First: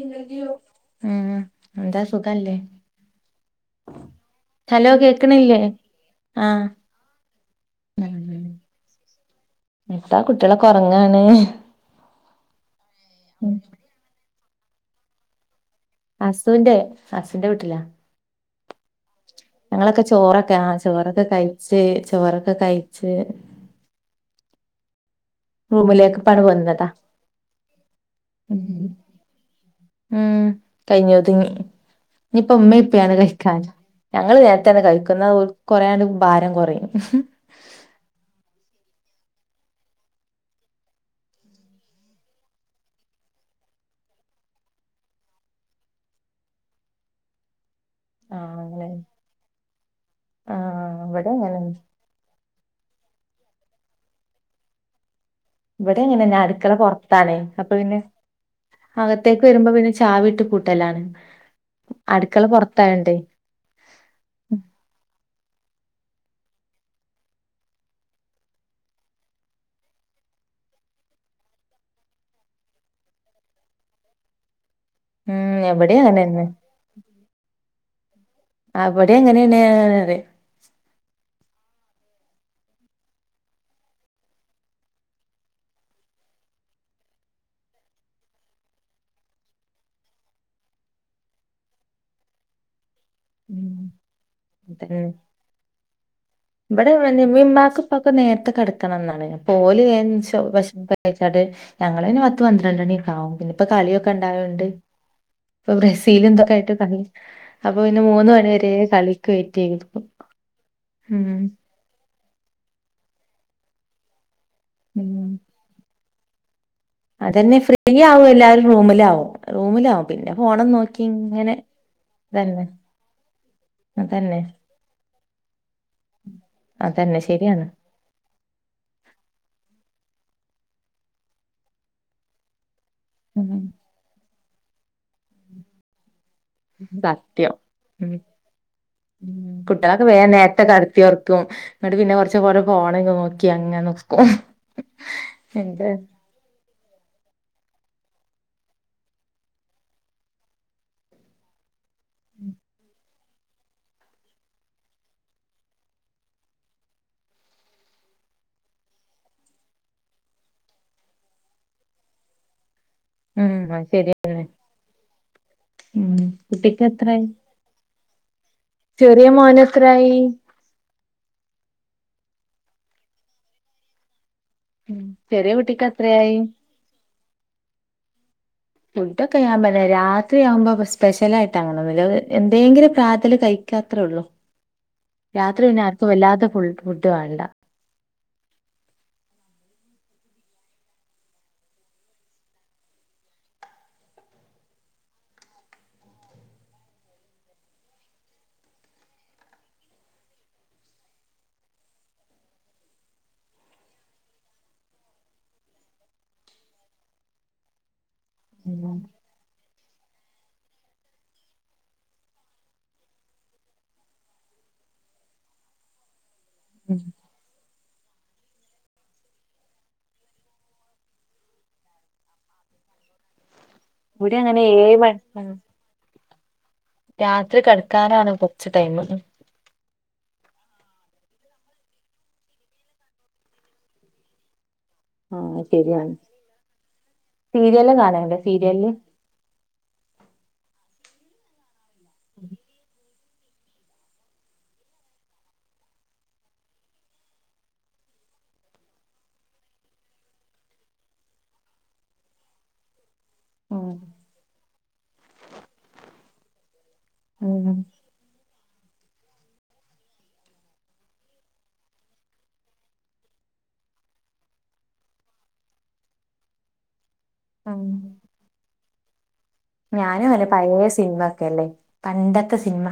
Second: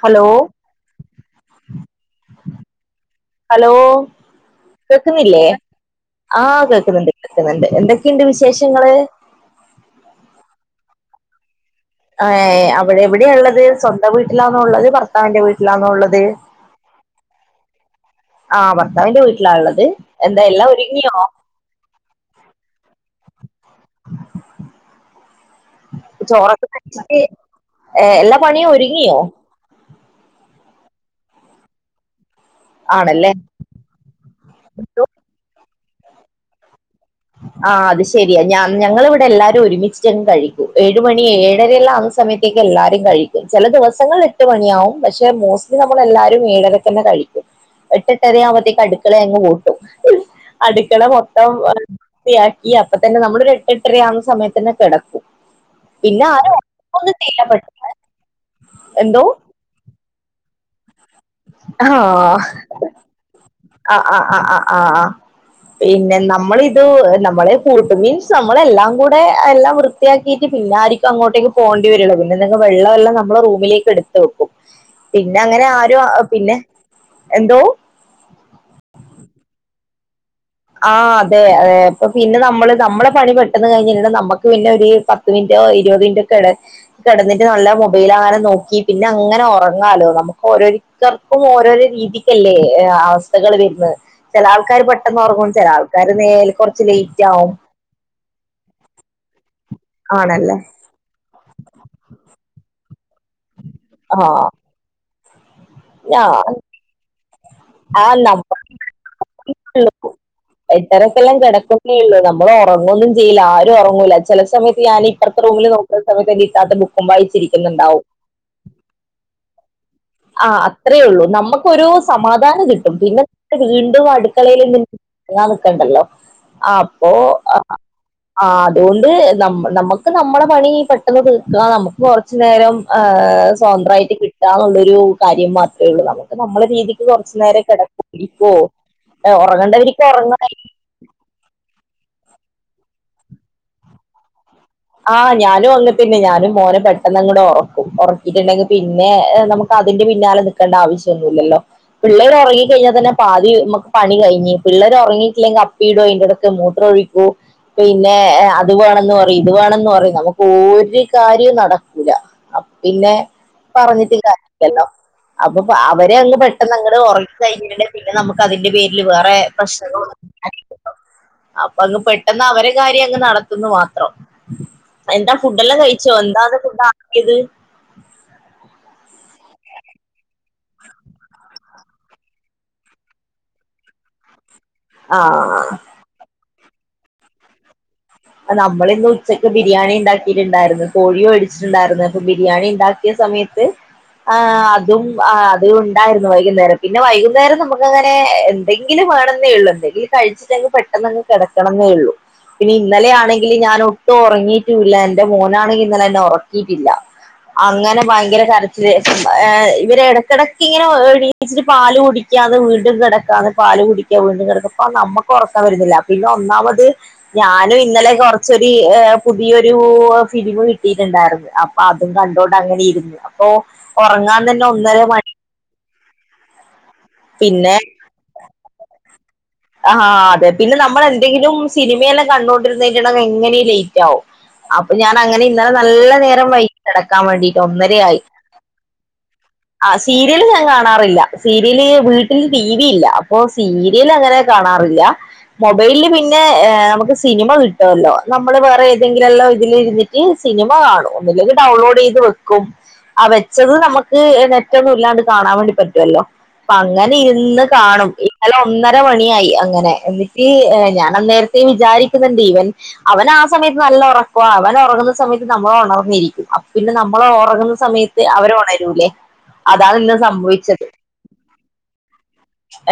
Hello ദസു കല്ലേ hello കേക്കുന്നില്ലേ കേക്കണില്ലേ ആഹ ആഹ് കേക്കുന്നുണ്ട് കേക്കുന്നുണ്ട് എന്തൊക്കെയുണ്ട് വിശേഷങ്ങള് എന്താ കുട്ടികളെ കൊറങ്ങാണ് ഏ അവിടെ എവിടെള്ളത് സ്വന്തം വീട്ടിലാന്നള്ളത് ഭർത്താവിന്റെ വീട്ടിൽ അസുവിന്റെ അസുന്റെ വീട്ടിലാ ആഹ് ഭർത്താവിന്റെ വീട്ടിലാ ഉള്ളത് ഞങ്ങളൊക്കെ എന്താ ചോറൊക്കെ എല്ലാം ആ ഒരുങ്ങിയോ ചോറൊക്കെ കഴച്ച് ചോറൊക്കെ കഴച്ച് റൂമിലേക്ക്െ പണ ചോറൊക്കെ വന്നതാ കഴിച്ചിട്ട് ഏഹ് എല്ലാ പണിയും ഒരുങ്ങിയോ ഉം കൈഞ്ഞോതിങ്ങി ഇനിയിപ്പ ഉമ്മ ഇപ്പയാണ് ആണല്ലേ കഴിക്കാൻ ഞങ്ങള്ൾ നേരത്തെ തന്നെ കഴിക്കുന്നത് കുറയണ്ട് ഭാരം കുറയും ആഹ അത് ശെരിയ ഞാ ഞങ്ങ ഇവിടെ എല്ലാരും ഒരുമിച്ചിട്ട കഴിക്കും ഏഴ മണി ഏഴരയല്ല ആുന്ന സമയത്തേക്ക് എല്ലാരും കഴിക്കും ചില ദിവസങ്ങൾ എട്ട് മണിയാാവും പക്ഷെ മോസ്റ്റ്ലി നമ്മള എല്ലരും ഏഴരക തന്നെ കഴിക്കും എട്ടിട്ടര ആഹ് ആുമ്പഴത്തേക്ക് അങ്ങനെ അടുക്കള അങ്ങ് പൂട്ടും ആഹ് അടുക്കള ഇവിടെ മൊത്തം അങ്ങനെ വയാക്കി അപ്പ തന്നെ നമ്മളൊരു എട്ട്ട്ടരയാവുന്ന സമയത്ത് തന്നെ കിടക്കും ഇവിടെ പിന്നെ എങ്ങനെന്നാ ആരും അടുക്കള ഒന്നും പുൊറത്താണേ ചെയ്യാൻ പറ്റ അപ്പൊ പിന്നെ എന്തോ അകത്തേക്ക് വരുമ്പോ പിന്നെ ചാവി വിട്ട് കൂട്ടലാണ് ആഹ ആഹ ആഹ ആ് ആ് ആഹ് ആഹ പിന്നെ നമ്മളിത് നമ്മളെ ഫൂട്ട് മീൻസ് നമ്മളെല്ലാം കൂടെ എല്ലാം വൃത്തിയാക്കിയിട്ട് പി ഞാരിക്കുംങ്ങോട്ടേക്ക് പോകേണ്ട വരള്ള പിന്നെന്തെ വെള്ളെ നമ്മ റൂമിലേക്ക് എടുത്ത് വെക്കും പിന്നെ ഉം അങ്ങനെ ആര എവിടെ അങ്ങനെന്നെ പിന്നെ എന്തോ അവിടെ അങ്ങനെയണ അ ആഹ അതെ അതെ ഇപ്പ പിന്നെ നമ്മള് നമ്മെ പണി പെട്ടെന്ന് കഴിഞ്ഞ നമമ്മക്ക് പിന്നെ ഒരു പത്ത് മിനിറ്റോ ഇരുപത് മിനെ കിടന്നിട്ട് നല്ല മൊബൈൽ അങ്ങനെ നോക്കി പിന്നെ അങ്ങനെ ഉറങ്ങാാലോ നമുക്ക് ഓോ ും ഓരോരോ രീതിക്കല്ലേ അവസ്ഥകൾ ഉം വ ചില ആൾക്കാർ അതന്നെ പെട്ടെന്ന് ചില ആൾക്കാർ നേരെ കുറച്ച് ഇവിടെ ലേറ്റ് ആവും മീമാക്ക് ഇപ്പൊക്കെ നേരട്ട കിടക്കണം എന്നാണ് പോല ഷ ആണല്ലേ കഴച്ചാട്ട് ഞങ്ങന് പത്ത് പന്ത്രണ്ടണി ആാവും പിന്നെ ഇപ്പൊ കളിയൊക്കെ ആ ഇണ്ടാവണ്ട് ഇപ്പൊ ആ ബ്രസീല എന്തൊക്കെ ആയിട്ട് കളി അപ്പൊ പിന്നെ ആ മൂന്ന മണി വരെ കളിക്ക് വെറ്റ് ചെയ്തു ട്ട ഇ കിടക്കുന്നേ ഉള്ളൂ നമ്മൾ ഉറങ്ങൊന്നും ചെയ്ല്ല ആരും ഉറങ്ങൂില്ല ചില സയത്ത് ഞാന ഉം ഇപ്പറത്തെ റൂമിൽ സമയത്തെീാ അതന്നെ ഫ്രീ ആകും എല്ലാവരും റൂമിലാവും റൂമിലാാവും ആ് അത്രേള്ളൂ നമ്മുക്ക്ൊരു സമാധാനം അതന്നെ കിട്ടും പിന്നെ വീണ്ടും അതന്നെ അടുക്കളയില ണ്ടല്ലോ അപ്പോ അതന്നെ ശരിയാണ് അതുകൊണ്ട് നമുക്ക് നമ്മുടെ പണി പെട്ടെന്ന് തീർക്കുക നമുക്ക് കുറച്ചു നേരം ഹ് ഉം സ്വതന്ത്രമായിട്ട് കിട്ടുകന്നുള്ള ഒരു കാര്യം മാത്രമേ ഉള്ളൂ നമുക്ക് നമ്മളെ രീതിക്ക് കൊറച്ചു നേരം കിടക്കൂ ഇപ്പോ ഉ കുട്ടികളൊക്കെ വേറെ നേരത്തെൊക്കെടുത്തിോർക്കും അങ്ങോട്ട് പിന്നെ കുറച്ച് പച്ച കുറ പോണമെങ്കിൽ നോക്കി അങ്ങനെ നോക്കും ആഹ് ഞാനും അങ്ങ പിന്നെ ഞാനും മോനെ പ ഇ കൂടെ ഉറക്കും ഉറക്കിട്ടുണ്ടെങ്കിൽ പിന്നെ നമുക്ക് അതിന്റെ പിന്നാലെ നിൽക്കേണ്ട ആവശ്യമൊന്നുമല്ലല്ലോ പിള്ളൾറങ്ങിക്കഴിഞ്ഞാൽന്നെ ാതി നമുക്ക് പണി കഴിഞ്ഞി പിള്ളേർ ഉറങ്ങിയിില്ലെങ്കിൽ അപ്പി ഇടോ അതിന്റെടയ്ക്ക് മൂത്രർ ഒഴിക്കോ പിന്നെ അത് വേണെന്ന് പറ അത് വേണെന്ന് പറയും നമുക്ക് ഒരു കാര്യവും നടക്കല പിന്നെ ഉം അത് പറഞ്ഞിട്ട് ശരിയാണ് കാരിയില്ലല്ലോ അപ്പൊ അവര് ഉം അങ്ങ് പെട്ടെന്ന് കുട്ടിക്ക് അങ്ങ ഉറ എത്രായി കഴിഞ്ഞണ്ടേ പിന്നെ നമുക്ക് അതിന്റെ പേരില് ചെറിയ വേറെ മോന് പ്രശ്നങ്ങ എത്രായി അപ്പൊ അങ്ങ് പെട്ടെന്ന് അവര് കാര്യം അങ്ങ് നടത്തുന്നുന്ന് മാത്രം ഉം എന്താ ചെറിയ ഫുഡ് എല്ലാം കുട്ടിക്ക് കഴിച്ചോ എത്രയായി എന്താത ഫ ആണിയത് ഇക്കെെയ ആകുമന്നെ രാത്രിയാവുമ്പോ സ്പെഷ്യല ആയിട്ട്ാങ്ങണ എന്തെങ്കിലും പ്രാതല് കഴിക്കാത്രേ ഉള്ളൂ രാത്രി ആഹ് പിന്നെ ആർക്കും വല്ലാത്ത ഫു ഫുഡ് വേണണ്ട നമ്മളിന്ന് ഉച്ചക്ക് ബിരിയാണി ഉണ്ടാക്കിയിട്ടുണ്ടായിരുന്നു കോഴിവേടിച്ചിട്ടുണ്ടായിരുന്നു അപ്പൊ ബിരിയാണി ഉണ്ടാക്കിയ സമയത്ത് ആ അതും ആ അതും ഉണ്ടായിരുന്നു വൈകുന്നേരം പിന്നെ വൈകുന്നേരം നമുക്ക് അങ്ങനെ എന്തെങ്കിലും വേണെന്നെ ഉള്ളൂ എന്തെങ്കിലും കഴിച്ചിട്ടങ്ങ് പെട്ടെന്നങ്ങ് കിടക്കണെന്നേയുള്ളൂ പിന്നെ ഇന്നലെ ആണെങ്കില് ഞാൻ ഒട്ടും ഉറങ്ങിട്ടൂല്ല എൻ്റെ മോനാണെങ്കിൽ ഇന്നലെ എന്നെ ഉറക്കിയിട്ടില്ല അങ്ങനെ ഭയങ്കര കരച്ചില് [unintelligible] ഇടക്കിടക്ക് ഇങ്ങനെ എണീച്ചിട്ട് പാല് കുടിക്കാ വീണ്ടും കിടക്കാ പാല് കുടിക്ക വീണ്ടും കിടക്ക അപ്പോ നമ്മൾക്ക് ഉറക്കം വരുന്നില്ല പിന്നെ ഒന്നാമത് ഞാൻ ഇന്നലെ കുറച്ചൊരു പുതിയൊരു ഫിലിമ് കിട്ടിട്ടുണ്ടായിരുന്നു അപ്പൊ അതും കണ്ടോണ്ട് അങ്ങനെ ഇരുന്ന് അപ്പൊ ഇവിടെ ഉറങ്ങാൻ അങ്ങനെ തന്നെ ഏഴ് ഒന്നര മണി രാത്രി പിന്നെ കെടക്കാനാണ് കൊറച്ച് ടൈമ് ആഹ് അതെ പിന്നെ നമ്മ നമ്മളെന്തെങ്കിലും സിനിമയെല്ലാം കണ്ടോണ്ടിരുന്നിട്ടുണ്ടെങ്കിൽ എങ്ങനെയും ലേറ്റ് ആകും അപ്പൊ ഞാൻ അങ്ങനെ ആഹ് ഇന്നലെ നല്ല ശരിയാണ് നേരം വൈകി കിടക്കാൻ വേണ്ടിട്ട് സീരിയല് ഒന്നരയായി കാണല്ണ്ടോ സീരിയല് ആ സീരിയല് ഞാൻ കാണാറില്ല സീരിയല് വീട്ടില് ടി വി ഇല്ല അപ്പൊ സീരിയൽ അങ്ങനെ കാണാറില്ല മൊബൈലില് പിന്നെ നമുക്ക് സിനിമ കിട്ടുമല്ലോ നമ്മള് വേറെ ഏതെങ്കിലുമെല്ലാം ഇതിൽ ഇരുന്നിട്ട് സിനിമ കാണും ഒന്നില്ലെങ്കിൽ ഡൗൺലോഡ് ചെയ്ത് വെക്കും ആ വെച്ചത് ഉം നമുക്ക് നെറ്റൊന്നും ഇല്ലാണ്ട് കാണാൻ വേണ്ടി പറ്റുവല്ലോ അപ്പ അങ്ങനെ ഇരുന്ന് ഉം കാണും അല്ല ഒന്നര മണിയായി അങ്ങനെ എന്നിട്ട് ഞാൻ അന്നേരത്തെ വിചാരിക്കുന്നുണ്ട് ഇവൻ അവന ആ സമയത്ത് നല്ല ഉറക്കവാ അവൻ ഉറങ്ങുന്ന സമയത്ത് നമ്മൾ ഉണർന്നിരിക്കും അപ്പൊ പിന്നെ നമ്മ നമ്മള് ഉറങ്ങുന്ന ഉം സമയത്ത് അവര് ഉണരൂല്ലേ അതാണ് ഇന്ന് ഞാനും അല്ല പഴയ സംഭവിച്ചത് [unintelligible] പണ്ടത്തെ സിനിമ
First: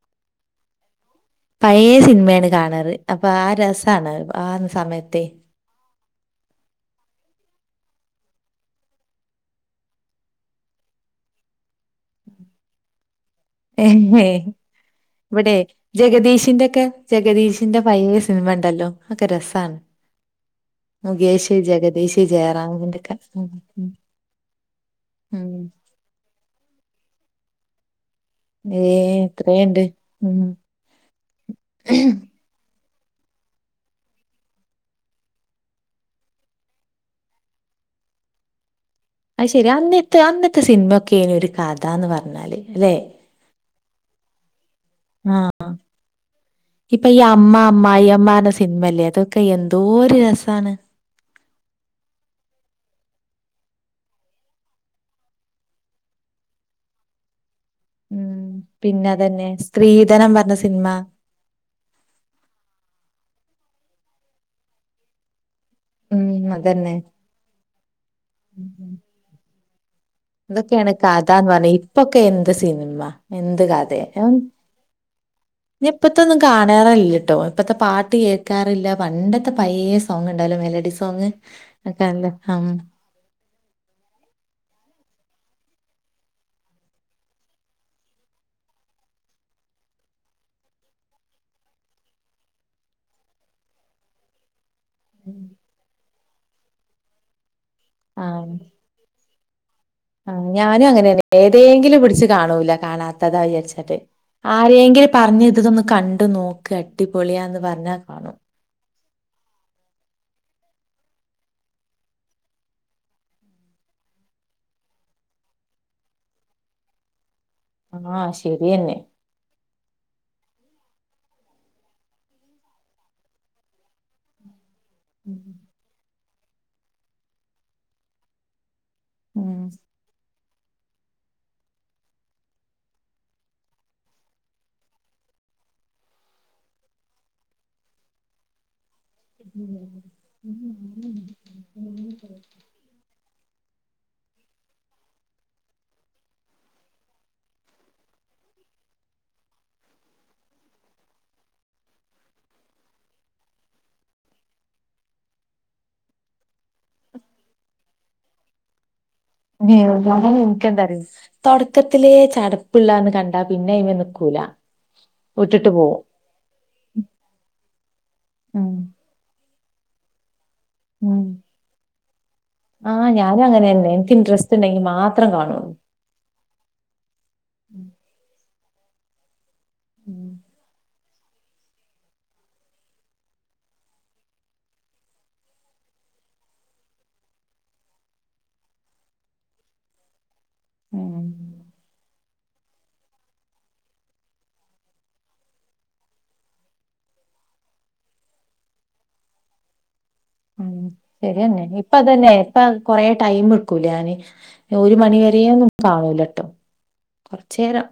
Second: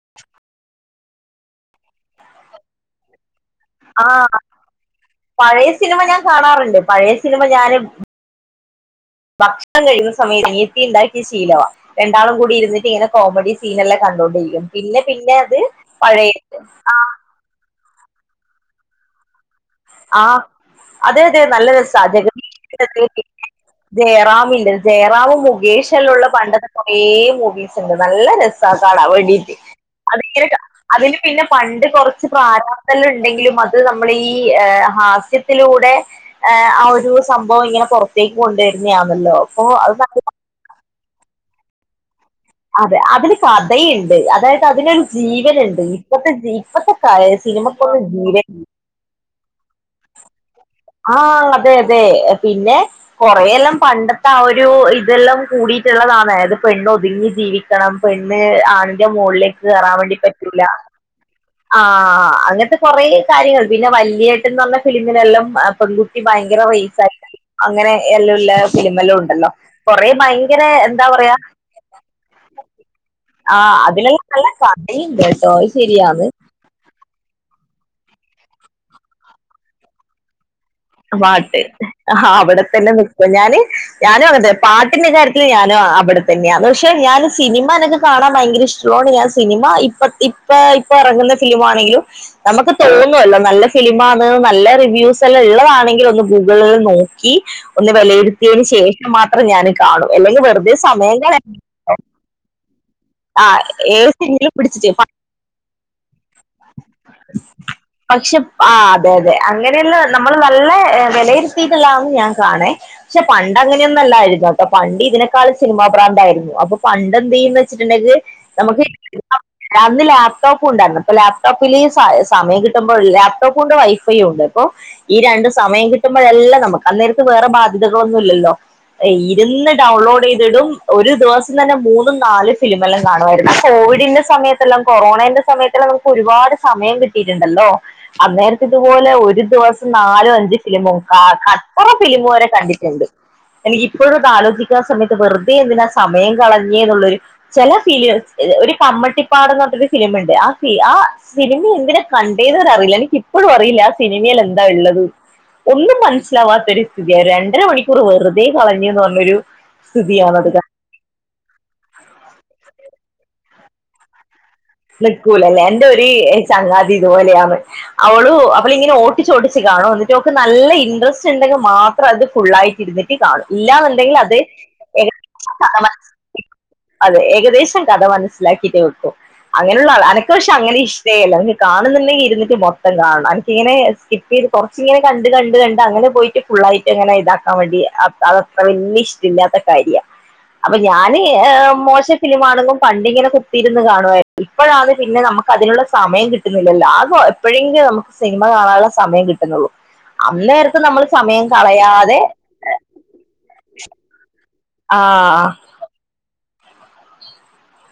[inaudible] പഴയ സിനിമയാണ് കാണാറ് അപ്പൊ ആ രസാണ് ആ സമയത്തെ പഴയ സിനിമ ഞാൻ കാണാറുണ്ട് പഴയ സിനിമ ഞാനും ഭക്ഷണം കഴിക്കുന്ന സമയം അനിയത്തി ഉണ്ടാക്കിയ ശീലമാണ് രണ്ടാളും കൂടി ഇരുന്നിട്ട് ഇങ്ങനെ കോമഡി സീനെല്ലാം കണ്ടോണ്ടിരിക്കും പിന്നെ പിന്നെ ഇവിടെ അത് പഴയത് പയ സിനിമ ഉണ്ടല്ലോ ഒക്കെ രസമാണ് ആ അതെ അതെ നല്ല രസമാണ് ജഗതി ഒക്കെ [unintelligible] ഉം ഉം ജയറാമില്ല ജയറാമും ഉം മുഖേ [unintelligible] ള്ള പണ്ടത്തെ കുറേ മൂവീസ് ഉണ്ട് നല്ല രസാ ഏ കാണാൻ വേണ്ടിട്ട് എത്രയുണ്ട് ഉം അതില് അതില് പിന്നെ പണ്ട് കൊറച്ച് പ്രാര [unintelligible] ഉണ്ടെങ്കിലും അത് നമ്മൾ ഈ ഈ ഹാസ്യത്തിലൂടെ ആ ഒരു സംഭവം ഇങ്ങനെ പുറത്തേക്ക് കൊണ്ട് വരുന്നയാണല്ലോ അപ്പൊ ശരി അത് അന്നത്തെ അന്നത്തെ [unintelligible] സിനിമയൊക്കെയാണ് ഒരു കഥാന്ന് പറഞ്ഞു അതെ അതില് കഥയുണ്ട് അതായത് അതിനൊരു ആ ജീവനുണ്ട് ഇപ്പത്തെ ജ ഇപ്പത്തെ ഇപ്പൊ ഈ [unintelligible] സിനിമക്കൊന്നും ജീവൻ കൈ എന്തൊരു രസമാണ് ആഹ് അതെ അതെ പിന്നെ കൊറെയെല്ലാം പണ്ടത്തെ ആ ഒരു ഇതെല്ലാം കൂടി [unintelligible] ള്ളതാണ് അത് പെണ് ഒതുങ്ങി ജീവിക്ക ണം ഉം പെണ്ണ് ആണിൻ്റെ പിന്നെ അതന്നെ മുകളിലേക്ക് കേറാൻ വേണ്ടി സ്ത്രീധനം പറഞ്ഞ പറ്റില്ല സിനിമ ആ അങ്ങനത്തെ കൊറെ കാര്യങ്ങൾ പിന്നെ വല്യേട്ടൻ എന്ന് പറഞ്ഞ ഫിലിമിനെല്ലാം പെൺകുട്ടി ഉം ഭയങ്കര അതന്നെ റൈസായിട്ട് [unintelligible] അങ്ങനെ എല്ലാം ഉള്ള ഫിലിമെല്ലാം ഉണ്ടല്ലോ കൊറേ ഭയങ്കര അതൊക്കെ ആണ് എന്താ കഥ പറയാ എന്ന് പറഞ്ഞ ഇപ്പൊക്കെ എന്ത് സിനിമ എന്ത് ആഹ് കഥയ അതിലെല്ലാം ഞാൻ നല്ല കഥയുണ്ട് കേട്ടോ അത് ശരിയാണ് ഇപ്പത്തെയൊന്നും കാണാറില്ല കേട്ടോ ഇപ്പഴത്തെ പാട്ട് കേൾക്കാറില്ല പണ്ടത്തെ പയ സോങ് ഉണ്ടല്ലോ മെലഡി സോങ് പാട്ട് ആ ഒക്കെല്ല ഉം അവിടെത്തന്നെ നിക്കും ഞാന് ഞാനും അങ്ങനെത്തന്നെ പാട്ടിന്റെ കാര്യ ത്തിൽ ഞാനും അവിടെ തന്നെയാണ് പക്ഷെ ഞാൻ സിനിമ എനിക്ക് കാണാൻ ഭയങ്കര ഇഷ്ടമുള്ളോണ്ട് ഞാന് സിനിമ ഇപ്പ ഇപ്പ ഇപ്പൊ ഇറങ്ങുന്ന ഫിലിം ആണെങ്കിലും നമുക്ക് തോന്നുവല്ലോ നല്ല ഫിലിമാന്ന് നല്ല റി വ്യൂസ്സ്ള്ളെള്ളതാണെങ്കിലൊന്ന് ഗൂഗിളൊന്ന്നോക്കി വിലയിരുന്നതിയതിനു ശേഷം മാത്രം കാണും ആ അല്ലെങ്കിൽ വെറുതെ ഞാനും സമയം അങ്ങനെന്നെ കളയാൻ ഏതേങ്കിലും പിടിച്ച് കാണൂല കാണാത്തതാ ആ വിചാരിച്ചിട്ട് ഏത് സിനിമയിലും ആ പിടിച്ചിട്ട് എങ്കിലിപറഞ്ഞതിലൊന്ന് കണ്ടു നോക്ക് അട്ടിപൊളിയാന്ന് പറഞ്ഞാ കാണു പക്ഷെ ആ അതെ അങ്ങനെയുള്ള നമ്മള്മാ ല്ലെ വെലയിരുത്തിയിട്ടില്ലാന്ന് ഞാൻ കാണെ പക്ഷെ പണ്ടങ്ങനെയൊന്നല്ലായിരുന്നുട്ടോ പണ്ട്തിനേക്കായും സിനിമാഭ്രാന്തായിരുന്നു അപ്പൊ പണ്ട് എന്തൈനി വെച്ചിട്ടുണ്ടെങ്കി ആഹ് നമ്മക്ക് ശരിയന്നെ [unintelligible] അന്ന് ലാപ്ടോപ്പ്ണ്ടായിരുന്നു പ്പൊ ലാപ്ടോപ്പില് സമ സമയംകിട്ടുമ്പോ ലാപ്ടോപ്പുണ്ട് വൈഫൈയൂണ്ട് ഹൊ ഈ രണ്ട് സമയംകിട്ടുമ്പോഴല്ലാം നമുക്ക് അന്നേര്ത്തെ വേറെ ബാധ്യതകളൊന്നും ഇല്ലല്ലോ ഉം ഇരുന്ന് ഡൗൺലോഡെയ്ത് ടും ഒരു ദിവസംതന്നെ മൂന്നും നാല് ഫിലിമെല്ലാം കാണുമായിരുന്നു കോവിഡിന്റെ സമയത്തെല്ലാം കൊറോണ സമയത്ത് നമുക്ക് ഒരുപാട് സമയം കിട്ടീട്ടുണ്ടല്ലോ അന്നേരത്തത് അതുപോലെ ഒരു ദിവസം നാലും അഞ്ച് ഫിലിമും ക കച്ചറ ഫിലിമുംവരെ കണ്ടിട്ടുണ്ട് എനിക്കിപ്പോഴതാലോചിക്കാ സമയത്ത് വെറുതേന്തിനാ സമയം കളഞ്ഞേനുള്ളരു ചെല ഫീലേ ഒരു കമ്മട്ടിപ്പാട്ന്ന്റഞ്ഞിട്ടൊരു ഫിലീമ്ണ്ട് ആ ഫീ ആ സിനിമ എന്തിനാ കണ്ടേന്ന് വരെഅറിയില്ല എനിക്ക് ഇപ്പോഴും അറിയില്ല ആ സിനിമയിലെന്ത് എന്താ ഉള്ളത് ഒന്നും മനസ്സിലാവാത്തൊരുസ്ഥിതിയാ രണ്ടര മണിക്കൂര് വെറുതെ കളഞ്ഞീന് പറഞ്ഞ [unintelligible] ൻക്കന്തറിയോ തൊടക്കത്തിലേ ചടപ്പ്ള്ളാന്ന് കണ്ടാ പിന്നൈമെ നിക്കൂല നിക്കൂലല്ലേ വിട്ടിട്ട് എന്റെ പോവും ഒര് ചങ്ങാതി ഇതുപോലെയാണ് അവളു അപ്പളി ഉം ങ്ങനെ ഓട്ടിച്ചോട്ട് ഓടിച്ചു കാണും ന്നിട്ടോക്ക്ന്ന് നല്ല ഉം ഇൻട്രസ്റ്റ്ണ്ടെങ്കെ മാത്രം അത് ആഹ് ഫുള്ളായിട്ടിര്ന്നിട്ട് ഞാനും കാണും ഇല്ലാ അങ്ങനെന്നെ ന്നുണ്ടെങ്കി എനിക്ക് അത് ഇൻട്രസ്റ്റ് ഇണ്ടെങ്കി ഏ മാത്രം കാണുള്ളൂ കഥ മന് അതെ ഏകദേശം കഥ മനസ് ലാക്കീട്ടു വെക്കും അങ്ങനുള്ളാള ഉം അനക്ക്പക്ഷെ അങ്ങനെഷ് ല്ല നി കാണുന്നെങ്കിൽ ഇരുന്ന്ട്ട് മൊത്തം കാണണം ഇടക് ഇങ്ങനെ സ്കിപ്പയ്ത് കൊറച്ചിങ്ങനെ കണ്ട് കണ്ട് കണ്ട് അങ്ങനെ പോയിട്ട് ഫുള്ളായിട്ട്ങ്ങനെ ഇതാക്കാവേണ്ടി അത് അതത്ര വല്യ ഇഷ്ടല്ലാത്ത കാര്യ അപ്പൊ ഞാന് ഉം ഏ മോശംഫിലിമാണെന്നും പണ്ടിങ്ങനെ കുത്തിയിരുന്ന് കാണുവായിരു ഇപ്പഴാണ് പിന്നെ നമ്മക്കതിനുള്ള സമയംകിട്ടുന്നില്ലല്ലോ അതോ എപ്പോഴേങ്കിലും നമുക്ക്സിനിമ കാണാനുള്ള സമയം കിട്ടുന്നുള്ളൂ ഉ അന്നേരത്ത് നമ്മൾ സമയം ശരിയന്നെ കളയാതെ ഇപ്പതന്നെ ഇപ്പ കൊറേ ടൈം ക്കൂലാന് ഒരു ആ മണിവരെംന്നും കാണൂലട്ടോ കൊറ്ച്ചേരം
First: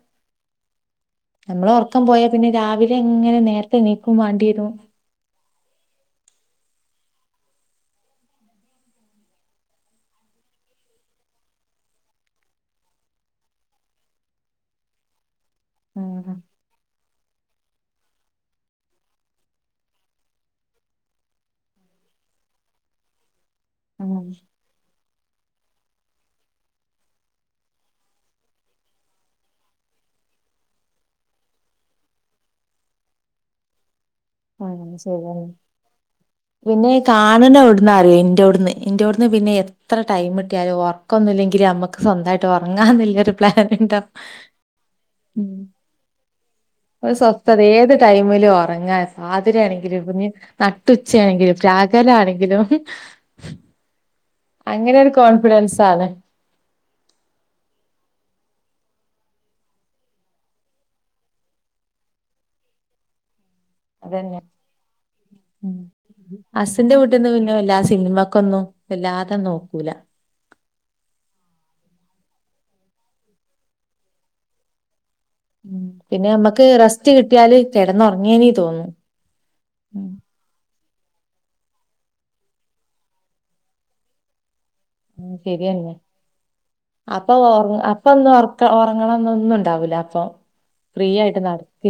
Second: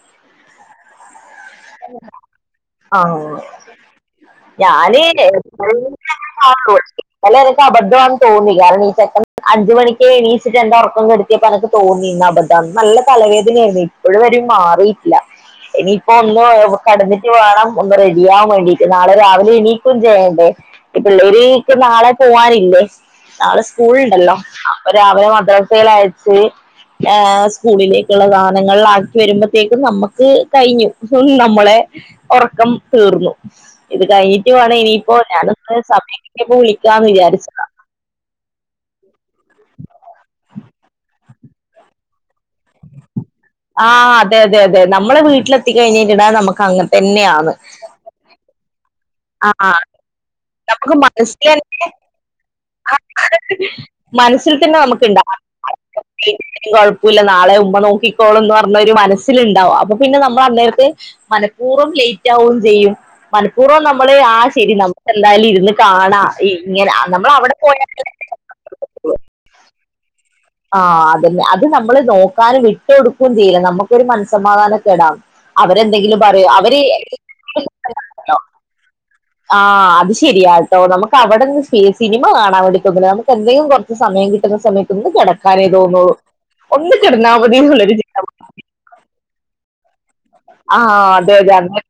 നമ്മളെ ഒറക്കം പോയാപിന്നെ ആ രാവിലെങ്ങനെ നേരത്തെ എനീക്കും വാണ്ടേരും [inaudible] [unintelligible] അല്ലനിക്ക് അബദ്ധാന്ന് തോന്നി കാരണ ഈ ചെക്കൻ അഞ്ച്മണിക്ക് എണീച്ചിട്ട് എൻ്റെ ഒറ്ക്കം കെട് പ്പനക്ക്തോന്നിഅബദ്ധാന് നല്ല തലവേദനായിരുന്നു ഇപ്പോഴുംവരും മാറീട്ടില്ല ഇനിയിപ്പോ ഒന്ന് ഉം ഓലെ കടന്നിട് വേണം ഒന്ന് റെഡിയാവാവേണ്ടിട്ട് നാളെരാവിലെ എണീക്കും ചെയ്യെണ്ടേ പിന്നെ പിള്ളേര് നാളെ പോവാനില്ലേ നാളെ ഉം ഉം സ്കൂള്ണ്ടല്ലോ അപ്പൊ രാവിലെ മദ്രസെലയച്ച് ഏ സ്കൂളിലേക്കുള്ള സാനങ്ങളാക്കി വരുമ്പത്തേക്കും നമ്മക്ക് കഴിഞ്ഞു നമ്മളെ ഒറക്കം തീർന്നു എന്നീട്ട് വേണം ഇനിയിപ്പോ ശരിയെന്നെ ഞാനൊന്ന് [unintelligible] പിന്നെ വിളിക്കാന്ന് കാണ് വിചാരിച്ചതാ ണവ്ടുന്നാറിയോ ഇൻ്റോട്ന് ഇൻ്റോട്ന് പിന്നെ എത്ര ടൈംട്ടിയാലും ഒറക്ക ഒക്കൊന്നുല്ലങ്കില് നമ്മക്ക് സ്വന്തായിട്ട് ഒറങ്ങാന്ന്ല്ലൊരു പ്ലാൻ ആ ഉണ്ടാവും അതെ അതെ അതെ നമ്മളെ ഉം. വീട്ടിലെത്തിക്കഴിഞ്ഞയ്ഞ്ഞാ നമ്മക്കങ്ങെൻതന്നെയാണ് ഒറങ്ങാ സാധൃദാണെങ്കിൽ കുഞ്ഞ് നമുക്ക് മനസ്സിൽ നട്ടുച്ചയ്ണെങ്കിലും തന്നെ പാകലാണെങ്കിലും മനസ്സിൽ തന്നെ നമുക്ക്ണ്ടാവ [unintelligible] കൊഴപ്പല്ല നാളെ ഉമ്മ നോക്കിക്കോളുന്ന് പറഞ് എന്നൊരു മനസ്സിലുണ്ടാവും അപ്പൊ പിന്നെ നമ്മള അന്നേര്ത്ത് മനഃപൂർവ്വം ലേറ്റാവും ചെയ്യും മനപ്പൂർവംനമ്മള് ആ ശരി നാ മ് ഹസ്സിന്റെ വീട്ടീന്ന് നമ്മൾ അവിടെ പിന്നെവല്ലാതെ പോയാൽ സിനിമക്കൊന്നും വല്ലാതെ നോക്കൂല ആ അതെന്നെ അത് നമ്മള് നോക്കാനും വിട്ടൊടുക്കുംചെയ്യും നമ്മക്കൊരു മനസ്സമാധാനക്കേടാണ് ഉ അവരെന്തെങ്കിലും പിന്നെ പറയും നമ്മുക്ക് അവര് റെസ്റ്റ് കിട്ടിയാല് കിടന്നുറങ്ങിയേന തോന്നു ആഹ അത് ശരിയാ അ നമുക്ക് അവിടെന്ന് സിനമ കാണാൻ വേണ്ടി തോന്നുല്ല നമുക്ക് എന്തങ്കിലും കുറച്ച് സമയം കിട്ടുന്ന സമയത്തൊന്ന് കിടക്കാൻ ശരിയന്നെ അപ്പൊ മതി ഓർ എന്നുള്ളൊരു അപ്പൊ ചിന്ത ഒന്നുംഓക്ക ഓർങ്ങണന്ന ഒന്നും ഉണ്ടാവൂല്ല ആ അതെ അതെ അന്നേ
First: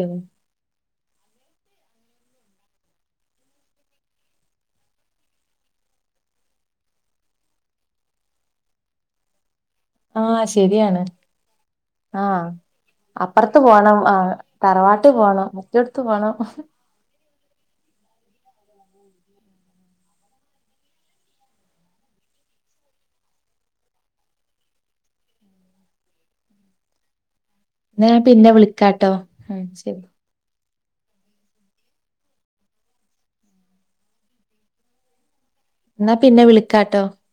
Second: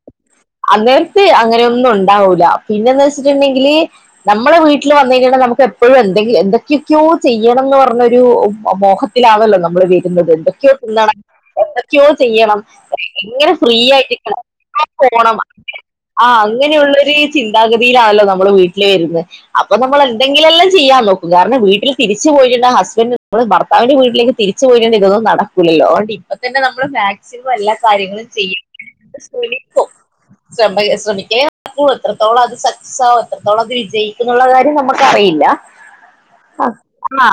അന്നേ അങ്ങനെയൊന്നും ഉണ്ടാവൂല്ല പിന്നെന്ന് വെച്ചിട്ടുണ്ടെങ്കിൽ നമ്മുടെ വീട്ടിൽ വന്നിട്ടുണ്ടങ്ക നമുക്ക് എപ്പോഴും എ എന്തെ എന്തൊക്കെയൊക്കെയോ ചെയ്യണം എന്ന് പറഞ്ഞൊരു മോഹത്തിലാവല്ലോ ന മ്മ വരുന്നത് ആഹ് എന്തൊക്കെയോ ശരിയാണ് തിന്നണം എന്തൊക്കെയോ ആഹ് ചെയ്യണം എങ്ങനെ അപ്പറത്ത് ഫ്രീ പോണം ആയിട്ട ആഹ് തറവാട്ട് പോണം മറ്റോടത്ത് ആ പോണം അങ്ങനെയുള്ളരു ചിന്താഗതിയിലാണ് നമ്മള് വീട്ടിൽ വീട്ടിൽ വരുന്നത് അപ്പൊ നമ്മൾ എന്തെങ്കിലെല്ലാം ചെയ്യാൻ നോക്കും കാരണം വീട്ടിൽ തിരിച്ചു പോയിട്ട ആ ഹസ്ബൻഡ് ഭർത്താവ്ന്റെ വീട്ടിലേക്ക് തിരിച്ചു പോയിട്ടുണ്ട് ഇതൊന്നും നടക്കൂല്ലോ അണ്ട് ഇപ്പ തന്നെ നമ്മള് മാക്സിമം എന്നാ ഞാൻ കാര്യങ്ങളും പിന്നെ ചെയ്യാൻ വിളിക്കാട്ടോ ഉം ശ്രമിക്കും ശരി ശ്രമിക്ക എത്രത്തോളം അത് സക്സസ് ആകും എത്രത്തോളം അത് വിജയിക്കും എന്നുള്ള കാര്യം നമുക്കറിയില്ല എന്നാ പിന്നെ വിളിക്കാട്ടോ ആ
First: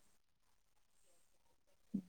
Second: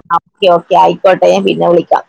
ഓഓക്കെ ആയിക്കോട്ടെ ഞാൻ പിന്നെ വിളിക്കാം